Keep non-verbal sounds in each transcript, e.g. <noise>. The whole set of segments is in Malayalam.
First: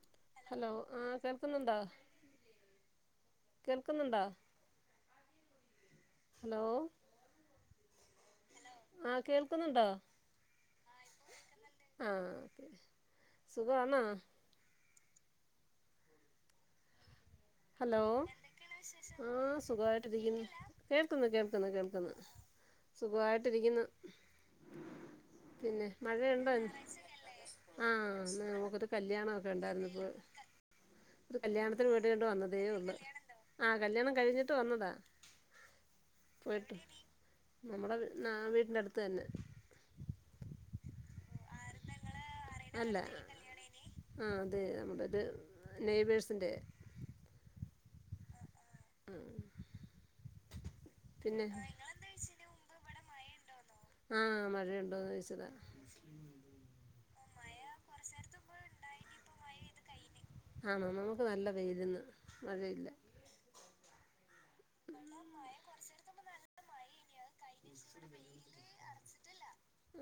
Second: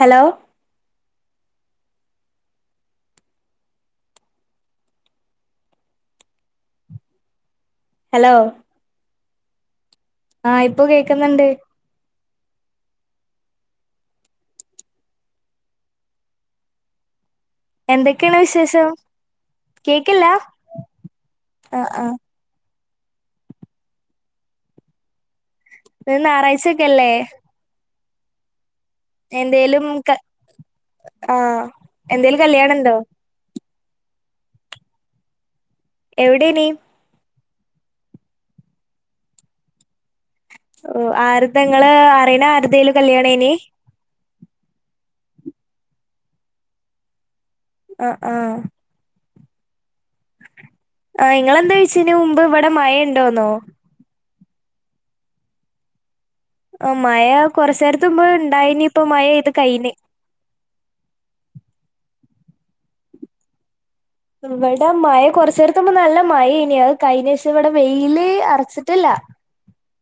ഹലോ ഹലോ ആഹ കേൾക്കുന്നുണ്ടാ കേൾക്കുന്നുണ്ടാ ഹലോ ഹലോ ആ കേൾക്കുന്നുണ്ടോ ആഹ ഇപ്പൊ കേൾക്കുന്നുണ്ട് സുഖാണോ ഹലോ എന്തൊക്കെയാണ് വിശേഷം ആ കേക്കില്ല സുഖമായിട്ടിരിക്കുന്നു കേൾക്കന്ന് കേൾക്കുന്നു ആഹ് ആഹ് കേൾക്കന്ന് സുഖമായിട്ടി ഇരിക്കുന്നു ഇന്ന് ഞായറാഴ്ചയക്കെല്ലേ ആ കല്യാണമൊക്കെ ഉണ്ടായിരുന്നു ക ഇപ്പ ആഹ് കല്യാണത്തിന് വീട്ടിലോട്ട് എന്തേലും വന്നതാ കല്യാണം ഉണ്ടോ <unintelligible> ആഹ് കല്യാണം കഴിഞ്ഞിട്ട് വന്നതാ എവിടെ നീ പോയിട്ട് നമ്മുടെ ന വീടിന്റെ അടുത്ത് തന്നെ ഓ ആരിതാ ഇങ്ങള് അറി അരിതിലും അല്ല കല്യാണേനി ആ അതെ നമ്മുടെ ഇത് നെയബേഴ്സിന്റെ ആഹ് ആഹ് ആഹ് പിന്നെ ഇങ്ങളെന്താ ചൊയ്ചേനൂ മുമ്പ് ഇവിടെ മഴയുണ്ട് എണ്ടോന്നോ ആഹ് മഴയുണ്ടോന്ന് ചോദിച്ചതാ ആ മഴ കൊറച്ച് നേരത്തുമ്പ് ഇണ്ടായിനി ഇപ്പൊ മഴ പെയ്ത് കയിന് ആണോ നമുക്ക് നല്ല വെയിലിന്ന് മഴയില്ല ഇവിടെ മഴ കൊറച്ച് നേരത്തുമ്പ് നല്ല മഴേനി അത് കഴിഞ്ഞേശം ഇവിടെ വെയില് അടച്ചിട്ടില്ല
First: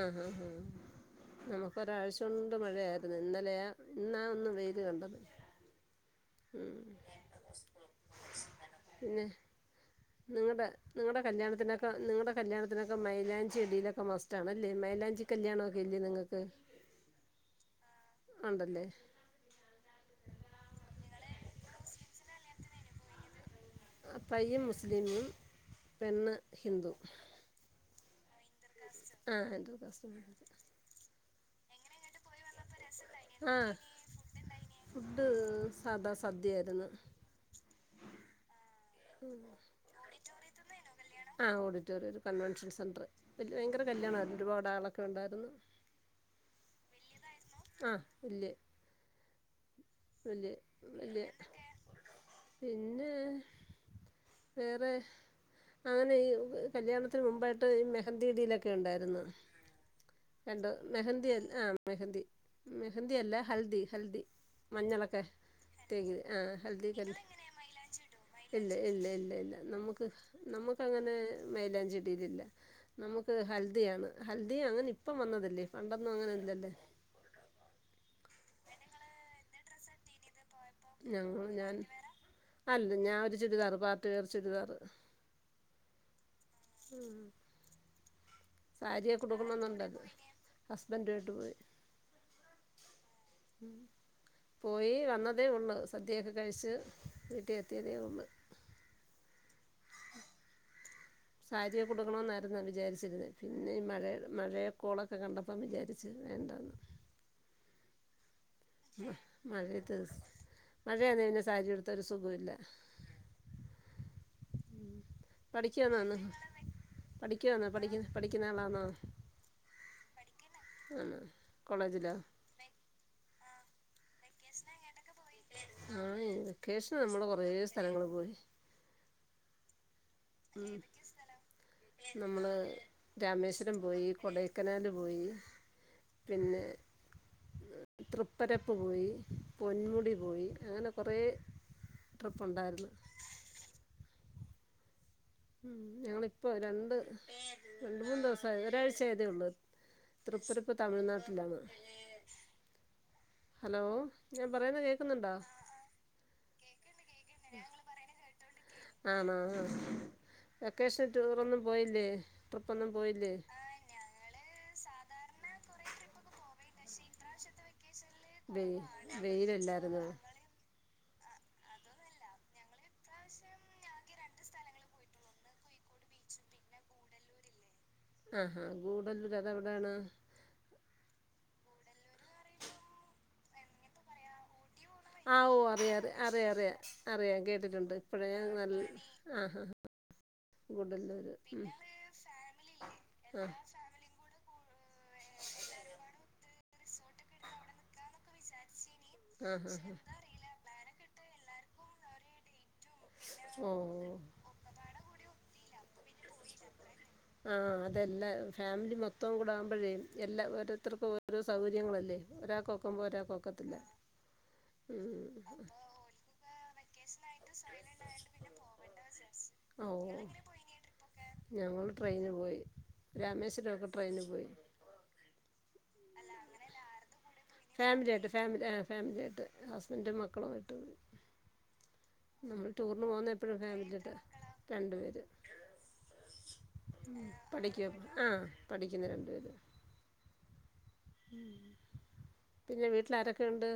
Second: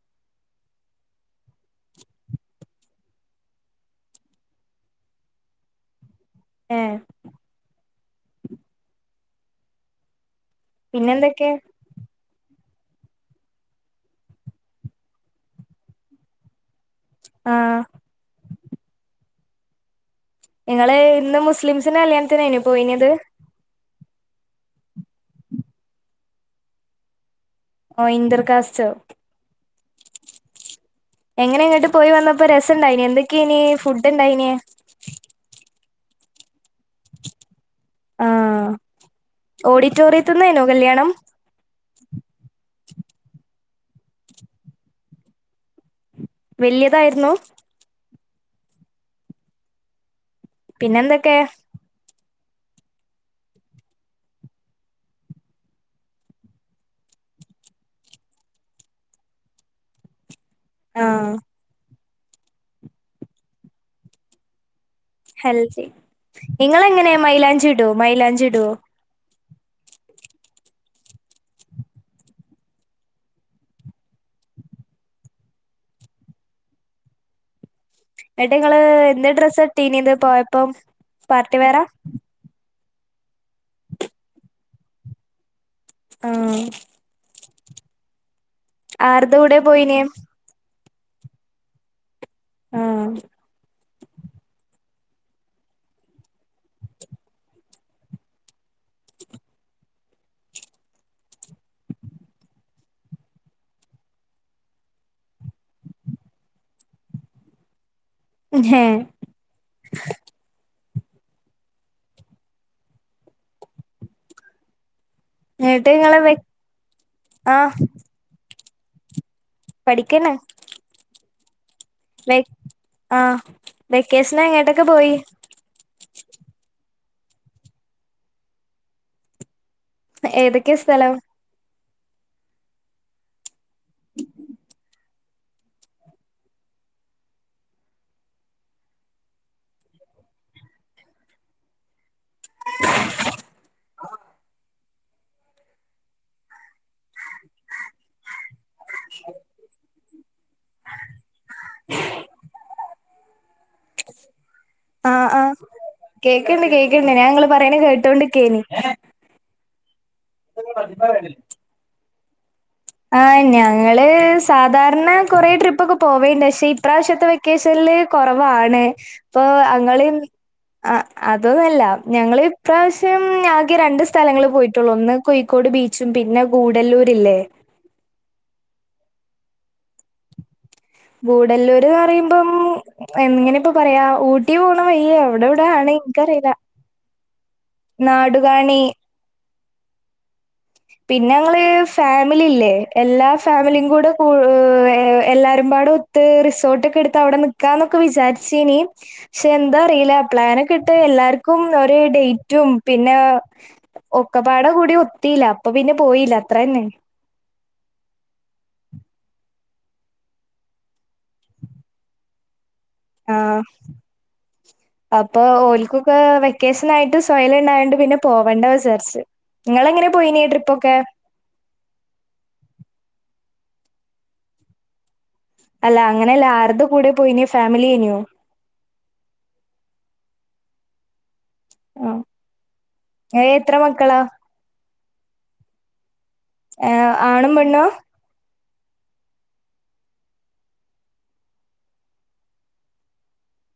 ആഹ് ആഹ് നമുക്ക് ഒരാഴ്ച കൊണ്ട് മഴയായിരുന്നു ഇന്നലെയ ഇന്നാ ഒന്ന് വെയിൽ കണ്ടത് ഉം എഹ് പിന്നെ നിങ്ങളുടെ നിങ്ങളുടെ പിന്നെന്തൊക്കെ കല്യാണത്തിനൊക്കെ നിങ്ങളുടെ കല്യാണത്തിനൊക്കെ മൈലാഞ്ചിടിയിലൊക്കെ മസ്റ്റ് ആണല്ലേ മൈലാഞ്ചി കല്യാണം ഒക്കെ ഇല്ലേ നിങ്ങൾക്ക് ആഹ് ഉണ്ടല്ലേ ഇങ്ങള് ഇന്ന് മുസ്ലിംസിൻ്റെ കല്യാണത്തിനായിനൊ പോയിനത് പയ്യൻ മുസ്ലിമും പെണ്ണ് ഹിന്ദു ഓ ഇൻ്റർ കാസ്റ്റോ ആഹ് ഹിന്ദു കാസ്റ്റ് മാരേജ്. എങ്ങനെ എങ്ങട്ട് പോയി വന്നു ഇപ്പൊ രസം ഇണ്ടായിന് എന്തൊക്കെയേനി ആഹ് ഫുഡ് ഇണ്ടായിനേ ഫുഡ് സാദാ സദ്യയായിരുന്നു ആഹ് ഓഡിറ്റോറിയത്തിന്നായിനോ കല്യാണം മറ്റെ <unintelligible> കൺവെൻഷൻ സെന്റർ ഭയങ്കര കല്യാണ ഒരുപാട് ആളൊക്കെ ഉണ്ടായിരുന്നു വലിയതായിരുന്നോ ആഹ് വല്യ വല്യ വല്യ പിന്നെന്തൊക്കെ പിന്നെ വേറെ അങ്ങനെ ഈ കല്യാണത്തിന് മുമ്പായിട്ട് ഈ മെഹന്തിടിയിലൊക്കെ ഉണ്ടായിരുന്നു രണ്ടോ ആ മെഹന്തി ആഹ് മെഹന്തി മെഹന്തി അല്ല ഹൽദി ഹൽദി മഞ്ഞളൊക്കെ ഹെൽത്തി തേക്ക് ആ ഹൽദി ക നിങ്ങളെങ്ങനെ മൈലാഞ്ചി ഇടോ മൈലാഞ്ചി ഇടുവോ ഇല്ല ഇല്ല ഇല്ല ഇല്ല നമുക്ക് നമുക്ക് അങ്ങനെ മേലാൻ ചെടിയിലല്ല നമുക്ക് ഹൽദിയാണ് ഹൽദി അങ്ങനെ ഇപ്പം വന്നതല്ലേ പണ്ടൊന്നും അങ്ങനെ ഇല്ലല്ലേ ഏട്ടാ നിങ്ങള് എന്ത് ഡ്രസ്സ്ട്ടീനിീന്ന് പോയ ഇപ്പം ഞങ്ങൾ പാർട്ടി ഞാൻ വേറാ അല്ല ഞാാന ഒരു ചുരിദാറ് പാർട്ട് വേർ ചുരിദാറ് ആ ഉ സാരിയൊക്ക ആർടെ കൂടെ പോയിനെ കൊടുക്കണന്നുണ്ടത് ഹസ്ബൻഡ്ോട്ട് പോയി ആഹ പോയി വന്നതേ ഉള്ളു സദ്യയൊക്കെ കഴിച്ച് വീട്ടിൽ എത്തിയതേ ഉള്ളു സാരിയെ കൊടുക്കണ എന്നായിുന്ന വിചാരിച്ചിരുന്ന പിന്നെ ഈ മഴ മഴയക്കോളൊക്കെ കണ്ടപ്പം വിചാരിച്ചു വേണ്ടന്ന് ഹേ ആ മാത് മഴയന്നതിന് സാരിയ എടുത്തരു സുഖമില്ല എന്നിട്ട് പഠിക്കന്നന്ന നിങ്ങള് വെ ആ പഠിക്കുവന്ന പഠിക്ക പഠിക്കുന്ന ആളന്നോ ഉ പഠിക്കേന ആണ ലൈക് ആഹ വെക്കേഷൻ അങ്ങോട്ടൊക്കെ പോയി ആ വെക്കേഷൻ നമ്മള് കൊറെ സ്ഥലങ്ങള്ൾ പോയി ഏതൊക്കെ സ്ഥലം നമ്മള് രാമേശ്വരം ം പോയി കൊടൈക്കനാൽ പോയി പിന്നെ തൃപ്പരപ്പ് പോയി പൊന്മുടി പോയി അങ്ങനെ കുറെേ ട്രിപ്പുണ്ടായിരുന്നു ഉ ഞങ്ങളിപ്പോ രണ്ട് രണ്ട മൂന്ന് ദിവസം ഒരാഴ്ച ആതേള്ളു തൃപ്പുരപ്പ തമിഴ്നാട്ടിലാണ് ഹലോ ഞാൻ പറയുന്ന ആഹ് കേക്കുന്നുണ്ടോ ആഹ് കേക്ക്ണ്ട് കേക്ക്ണ്ട് ഞാൻ ഇങ്ങള് പറയണ കേട്ടോണ്ട്ക്കേനി ആണോ വെക്കേഷൻ ടൂറ ഒന്നും പോയില്ലേ ട്രിപ്പൊന്നും ആ പോയില്ലേ ഞങ്ങള് സാധാരണ കൊറ ട്രിപ്പ്ൊക്കെ പോവേണ്ട് പക്ഷെ ഇപ്രാവശ്യത്തെ വെക്കേഷനിില് വെയി കുറവാണ് അപ്പൊ വെയിലല്ലായിരുന്നോ അങ്ങളും ആ അതൊന്നല്ല ഞങ്ങള് ഇപ്രാവശ്യം ആകെ രണ്ട് സ്ഥലങ്ങള് പോയിട്ടുള്ളൂ ഒന്ന് കോഴിക്കോട് ബീച്ചും പിന്നെ കൂടല്ലൂരില്ലേ ആഹഹാ ഗൂടല്ലൂര് അത എവിടെയാണ് ഗൂടല്ലൂര്ന്ന് പറയുമ്പം എങ്ങനെ ഇപ്പ പറയാ ഊട്ടി പോ ആഓ അറിയാംറ അറിയ അറിയ അറിയാം കേട്ടിട്ടുണ്ട് ഇപ്പഴേ നല്ല നാടുകാണി ആ പിന്നെ ഞങ്ങള് ഫാമിലില്ലേ എല്ലാ ഉം ഫാമിലിയും കൂടെ കൂ എല്ലാരുംപാടേ ഒത്ത് റിസോർട്ട് ട്ടൊക്ക എടുത്ത് അവിടെ നിക്കാന്നൊക്കെ വിചാരിചീനീ ആ പക്ഷെ ആഹ് ആഹ് ആഹ് എന്താ അറീല പ്ലാൻഒക്കെ ഇട്ട് എല്ലാർക്കും ഒരു ഡേറ്റും പിന്നെ ഓ ഒക്കപാട കൂടി ഒ ല. അപ്പൊ പിന്നെ പോയില്ല അത്രന്നെ. ആ അതെല്ലാ. ഫാമിലി മൊത്തം കൂടെ ആകുമ്പഴേ എല്ലാ ഓരോരുത്തർക്കും ഓരോ സൗകര്യങ്ങളല്ലേ ഒരാൾക്കൊ ആ അപ്പൊ ഉം ഓൽക്കൊക്കെ വെക്കേഷനായിട്ട് സൊയലെ ണ്ടായോണ്ട് പിന്നെ പോവണ്ട വിചാരിച്ച്. ഓ ഇങ്ങളങ്ങനെ പോയിന്യെ ട്രിപ്പ്‌ഒക്കെ? ഞങ്ങളൊക്കെ ട്രെയിനി പോയി. അല്ല അങ്ങനെല്ല. ആരുടെ കൂടെ പോയീന്യെ ഫാമിലീന്യോ? ഫാമിലിയായിട്ട് ക്കളുമായിട്ട് നമ്മൾ ടൂറിന് പോകുന്നെ എപ്പഴും എത്ര ഫാമിലിആയിട്ടാ മക്കളാ രണ്ടുപേർ ഏഹ് <inaudible> ആണും പെണ്ണുവാ പഠിക്കും ആഹ് പഠിക്കുന്ന രണ്ടു പേര് ഉം പിന്നെ വീട്ടില് ആരൊക്കെ ഉണ്ട്?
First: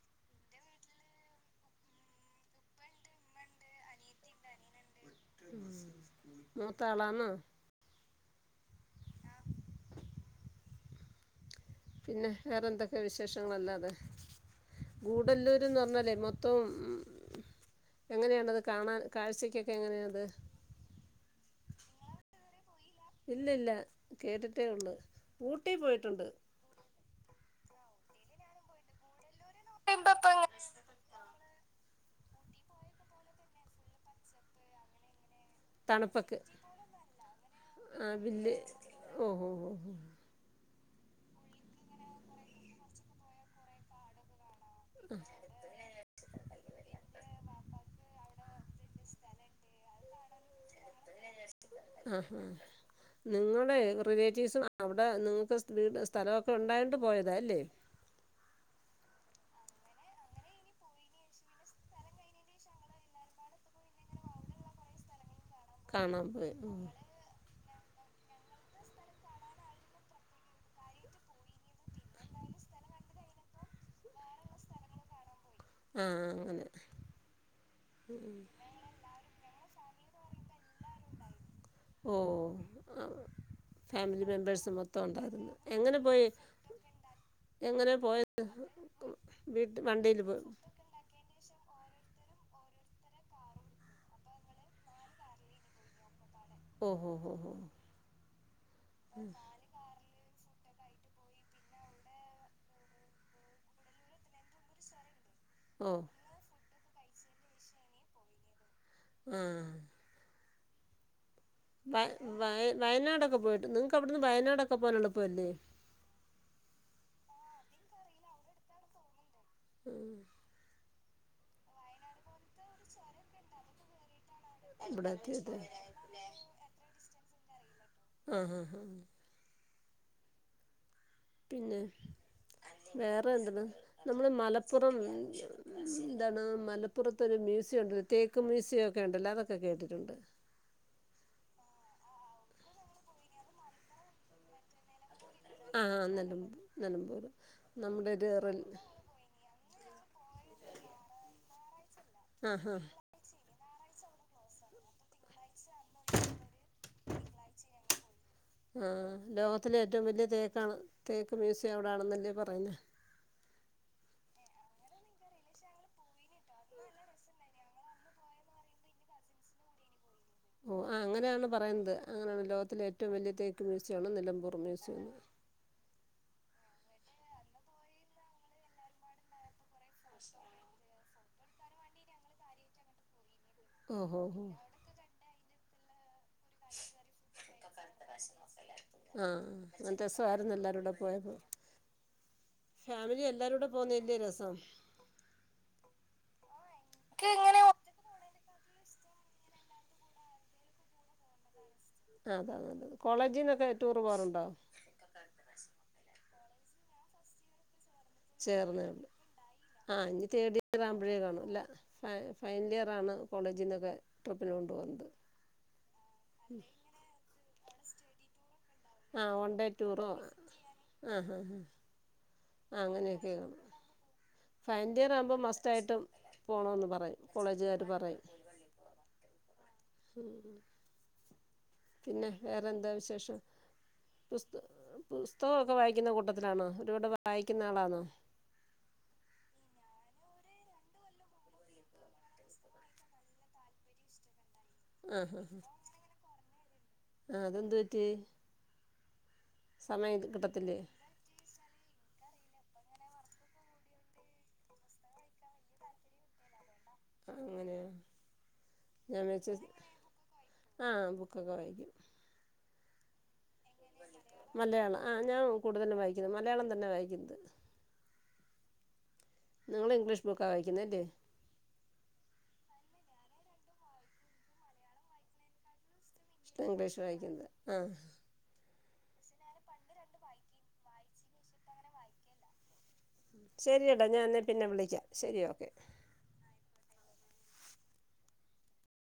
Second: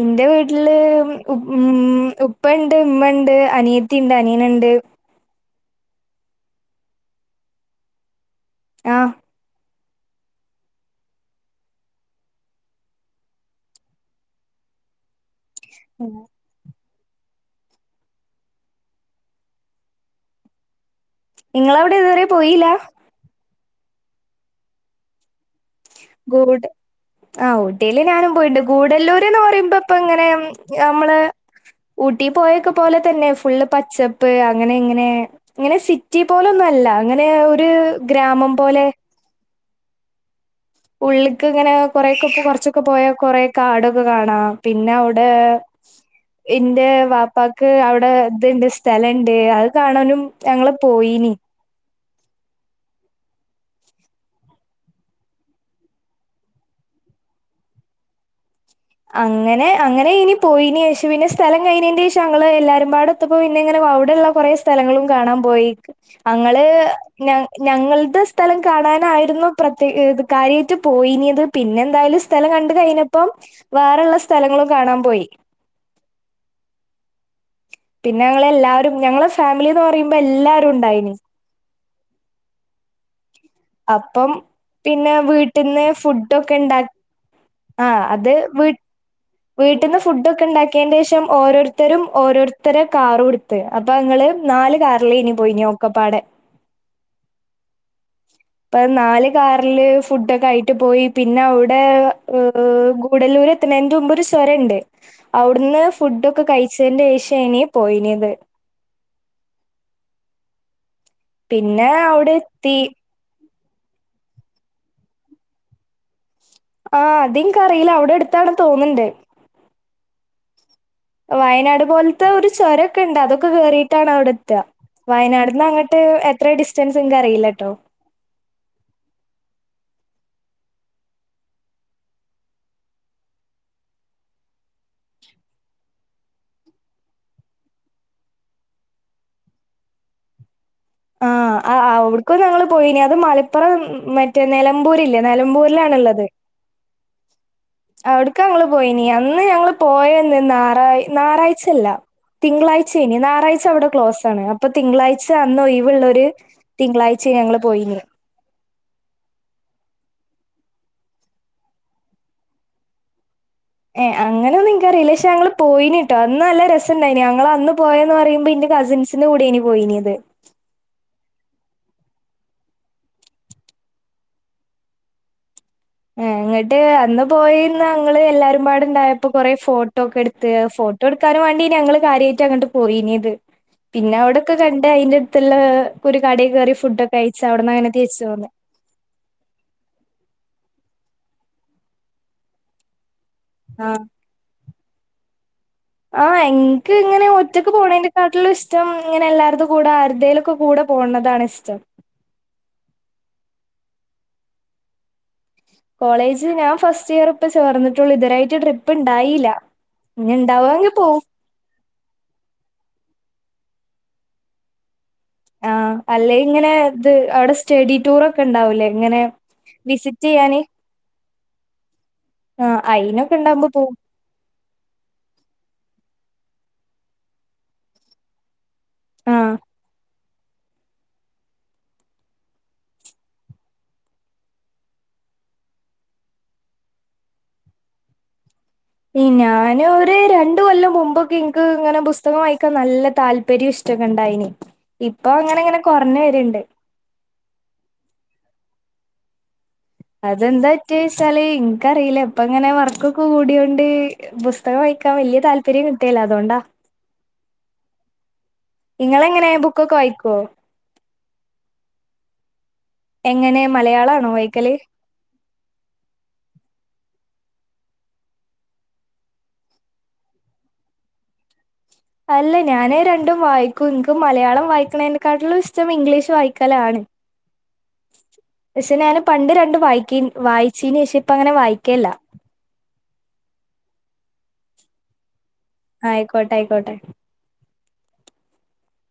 ഇന്റെ വീട്ടില് മ് മ് മ് ഉപ്പ, ണ്ട് ഉമ്മണ്ട്, അനിയത്തിണ്ട്, അനിയനുണ്ട് മൂത്ത ആളാന്നോ? ആ പിന്നെ വേറെന്തൊക്കെ വിശേഷങ്ങളല്ലാതെ? ഗൂഡല്ലൂ <unintelligible> പറഞ്ഞാലേ മൊത്തം <unintelligible> എങ്ങനെയാണ്ടത് കാണാൻ കാഴ്ചക്കൊക്കെ എങ്ങനെയാത് നിങ്ങളവിടെ ഇതുവരെ പോയില്ലാ ഇല്ല ഇല്ല കേട്ടിട്ടേ ഉള്ളൂ ഊട്ടി പോയിട്ടുണ്ട് ആ ഊട്ടീല് ഞാനും പോയിട്ടുണ്ട് ഗൂഡല്ലൂർ ന്ന് പറയുമ്പോ ഇപ്പ ഇങ്ങനെ നമ്മള് ഊട്ടി പോയൊക്കെ പോലെ തന്നെ ഫുള്ള് പച്ചപ്പ് അങ്ങനെ ഇങ്ങനെ ഇങ്ങനെ സിറ്റി തണുപ്പൊക്കെ പോലൊന്നും അല്ല അങ്ങനെ ഒരു ഗ്രാമം പോലെ മ് ഉള്ള്ക്ക്ങ്ങനെ കൊറൊക്കെ ഇ കുറച്ചൊക്കെ പോയാ കൊറേ കാടൊക്കെ കാണാം പിന്നെ അവിടെ ഇന്റെ വാപ്പാക്ക് അവിടെ- ഇണ്ട് സ്ഥലണ്ട് അത് കാണാനും ഞങ്ങള് പോയീനി ആ നിങ്ങ- മ്മടെ റിലേറ്റീവ്സും അവിടെ നിങ്ങൾ വീടും സ്ഥലമൊക്കെ ഉണ്ടായോണ്ട് പോയത അല്ലേ അങ്ങനെ അങ്ങനെ ഇനി പോയിനെശേഷം പിന്നെ സ്ഥലം കഴിഞ്ഞതിന്റെ ശേഷം ങ്ങള് എല്ലാരും ഒത്തപ്പോ പിന്നെ ഇങ്ങനെ അവിടെഉള്ള കുറേ സ്ഥലങ്ങളും കാണാൻ പോയി കാണാൻ പോയി അങ്ങള് ഉം ന ഞങ്ങളുടെ സ്ഥലം കാണാനായിരുന്നു പ്രത്യേ കാര്യായിട്ട് പോയിനത് പിന്നെ എന്തായാലും സ്ഥലം കണ്ട് കഴിഞ്ഞപ്പം വേറെള്ള സ്ഥലങ്ങളും കാണാൻ പോയി ആ അങ്ങനെ പിന്നെ ഞങ്ങളെ എല്ലാവരും ഞങ്ങളെ ഫാമിലിന്ന് പറയു മ്പം എല്ലാരും ഉണ്ടായിന് ഓ ഫാമിലി അപ്പം മെമ്പേഴ്സ് മൊത്തം പിന്നെ ഉണ്ടായിരുന്നു വീട്ടിൽന്ന് എങ്ങനെ പോയി ഫുഡൊക്കെ ഉണ്ട ആ എങ്ങനെ അത് പോയത് വീട്ട് വീട്ടിൽന്ന് വണ്ടിയിൽ പോയി ഫുഡൊക്കെ ഉണ്ടാക്കിയ ശേഷം ഓരോരുത്തരും ഓരോരുത്ത ഇത്ത കാറും കൊടുത്ത് അപ്പൊ ങ്ങള് നാല് കാറിലെന്നു പോയിന് ഓക്കപ്പാടെ ഓ ഓ ഓ ഓ ഇപ്പ നാല് കാറില് ഫുഡ ഒക്കെ ആയി പോയി പിന്നെ അവിടെ ഹ ഗൂടലൂര് എത്തുന്നതിന്റെ മുമ്പ് ഒരു ചുരം ഉണ്ട് അവിടുന്ന് ഓ ഫുഡ്ക്കെ കഴിച്ചതിന്റെ ശേശേനു പോയിനത് ആ പിന്നെ വ അവിടെ വ എത്തി വയനാടക്കെ പോയിട്ട് നിങ്ങക്ക് അവിടുന്ന് വയനാടൊക്കെ പോവാന് എളുപ്പല്ലേ ആ അത് എനിക്കറിയില്ല അവിടെ എടുത്തണെന്ന് തോനുണ്ട് ഉം. വയനാട് പോലത്തെ ഒരു ചുരൊക്കെ ഉണ്ട് അതൊക്കെ കേറിട്ടാണ് അവിടെ ഏ ത്ത ഇവിടെ എത്തിയിട്ട് വയനാടിന് അങ്ങോട്ട് എത്ര ഡിസ്റ്റൻസ് അറിയില്ല കേട്ടോ ആ ആ പിന്നെ വേറെ എന്താണ് നമ്മള് മലപ്പുറം എന്താണ് മലപ്പുറത്തരു മ്യൂസിയം ഉണ്ട് തേക്ക് മ്യൂസിയംക്കെ ഉണ്ടല്ലോ അതൊക്കെ കേട്ടിട്ടുണ്ട് ആഹ അവിടുക്കും ഞങ്ങൾ പോയിനി അത് മലപ്പുറം മറ്റേ നിലമ്പൂരില്ലേ ആഹ് നിലമ്പൂരിലണുള്ളത് നിലം നിലമ്പൂര് നമ്മുടെ ഒരു അവിടക് റിൽ ഞങ്ങൾ പോയിന്ന് അന്ന് ഞ പോയ നാറാ ഞാറാച്ചല്ല ആഹാ തിങ്കളാഴ്ച്ച നു നാറായ്ച്ച അവിടെ ക്ലോസ് ആണ് അപ്പൊ തിങ്കളാഴ്ച അന്ന് ഒഴിവ് ള്ളരു തിങ്കളാഴ്ച ഞങ്ങൾ പോയിന്നു ആഹ് ലോകത്തിലെ ഏറ്റവും വലിയ തേക്ക് മ്യൂസിയം അവിടെ ആണെന്നല്ലേ പറയുന്ന് ഏ അങ്ങനൊന്നുംനിക്കറിയില്ല പക്ഷെ ഞങ്ങൾപോയിനട്ടോ അന്ന് നല്ല രസംണ്ടായിന് ഞങ്ങൾ അന്ന് പോയന്ന് പറയുമ്പോ ഇന്റെ കസിൻസിന്റെ കൂടെന് പോയിനത് ഓ ആ അങ്ങനെയാണ് പറയുന്നത് അങ്ങനെയാണ് ലോകത്തിലെ ഏറ്റവും വലിയ തേക്ക് മ്യൂസിയമാണ് നിലമ്പൂർ മ്യൂസിയം ഏ ഇങ്ങിട്ട് അന്ന് പോയിന്ന് ഞങ്ങൾ എല്ലാരുംപാടുണ്ടായപ്പോ കൊറെ ഫോട്ടോ ഫോട്ടോക്കെ എടുത്ത് ഫോട്ടോ എടുക്കാനും വേണ്ടി ഞങ്ങള് കാര്യയിട്ട് അങ്ങട്ട് പോയിനത് പിന്നെ ഓഹോ ഹോ അവിടൊക്കെ കണ്ട് അയിന്റെ അടുത്തുള്ള ഒരു കടയിൽ കയറി ഫുഡൊക്കെ കയിച്ച് അവിടന്നനെ തിരിച്ച് പോന്നു പോയപ്പം ഫാമിലി <unintelligible> എല്ലാരൂട പോന്നേല്ലേ രസം ആഹ് എൻക്ക് ഇങ്ങനെ ഒറ്റക്ക് പോണന്റെക്കാട്ടില്ഇഷ്ടം ഇങ്ങനെ എല്ലാരതും കൂടെ ആരതേ ലൊക്കെ കൂട പോണതാണ് ഇസ്തം <unintelligible> കോളേജിന്നൊക്കെ ടൂറ് പോവാറുണ്ടോ കോളേജ് ഞാൻ ഫസ്റ്റ് ഇയർ ഇപ്പ ചേർ ചേർന്നേള്ളൂ ആ അഞ് ഇനി തേർഡിയർ ഇണ്ടാവാങ്കി ആവുമ്പഴേ പോവും കാണുംല്ല ഫ ഫൈൻലിയറാണ് കോളേജിന്നൊക്കെ ട്രിപ്പിന് കൊണ്ടോവുന്നത് ആ അല്ലെ ഇങ്ങനെ ഇത് അവിട സ്റ്റഡിടൂറൊകെ ണ്ടാവൂലേ ഇങ്ങനെ ആഹ് വൺ വിസിറ്റ് ചെയ്യാന് <unintelligible> <unintelligible> ആഹ് അങ്ങനയൊക്കെ അയിനൊക്കെ ഇണ്ടാവുമ്പോ പോവും ഫൈന്റിയർ ആവുമ്പോ മസ്റ്റായിട്ടും പോണോന്ന് പറയും കോളേജുകാര് പറയും ആ പിന്നെ വേറെന്താ വിശേഷം പുസ്ത പുസ്തകോക്കെ വായിക്കുന്ന കൂട്ടത്തിലാണ ഒരുപാട് വായിക്കുന്ന ആളാന്നോ ഞാന് ഒരു രണ്ട്കൊല്ലം മുമ്പൊക്കെ ഇങ്ക് ഇങ്ങനെ ബുസ്തകം വായിക്കാൻ നല്ല താല്പര്യം ഇഷ്ടൊക്കെ ഉണ്ടായിനി ഇപ്പൊ ആഹ് ആഹ് അങ്ങനങ്ങനെ കൊറഞ്ഞ് വരുണ്ട് ആഹ് അതെന്ത് പറ്റി സമയം കിട്ടത്തില്ലേ അതെന്താറ്റ്സാല് നിങ്ക്ക്കറീല്ല അപ്പ ഇങ്ങന വർക് കൂടിഉണ്ട് ബുസ്തകവായിക്കാൻ വല്യ താല്പര്യം കിട്ടേല അതോണ്ടാ അങ്ങനെയ <unintelligible> ഞാൻ ഇങ്ങളെങ്ങനെ വിചാരിച്ച് ബുക്കൊക്കെ വായിക്കോ ആ ബുക്കൊക്കെ വായിക്കും എങ്ങനെ മലയാളാണോ വായിക്കല് മലയാളം ആ ഞാൻകൂടുതലും വായിക്കുന്ന മലയാളം തന്നെ വായിക്കുന്നത് നിങ്ങള് ഇംഗ്ലീഷ് ബുക്കാ വായിക്കുന്നേല്ലേ അല്ല ഞാന് രണ്ടും വായിക്കും നിക്കും മലയാളം വായിക്കുന്നതിനെക്കാട്ടിലും ഇഷ്ടം ഇംഗ്ലീഷ് ഇഷ്ടം ഇംഗ്ലീഷ് വായിക്കലാണ് വായ്ക്കുന്നത് ആ പക്ഷെ ഞാന് പണ്ട് രണ്ട് വായിക്കിൻ വായിച്ചീനേശം ഇപ്പ അങ്ങനെ വായിക്കല്ല ശരിയടാ ഞാന്നെപിന്നെ വിളിക്കാം ശരി ഓക്കെ ആയിക്കോട്ടെ ആയിക്കോട്ടെ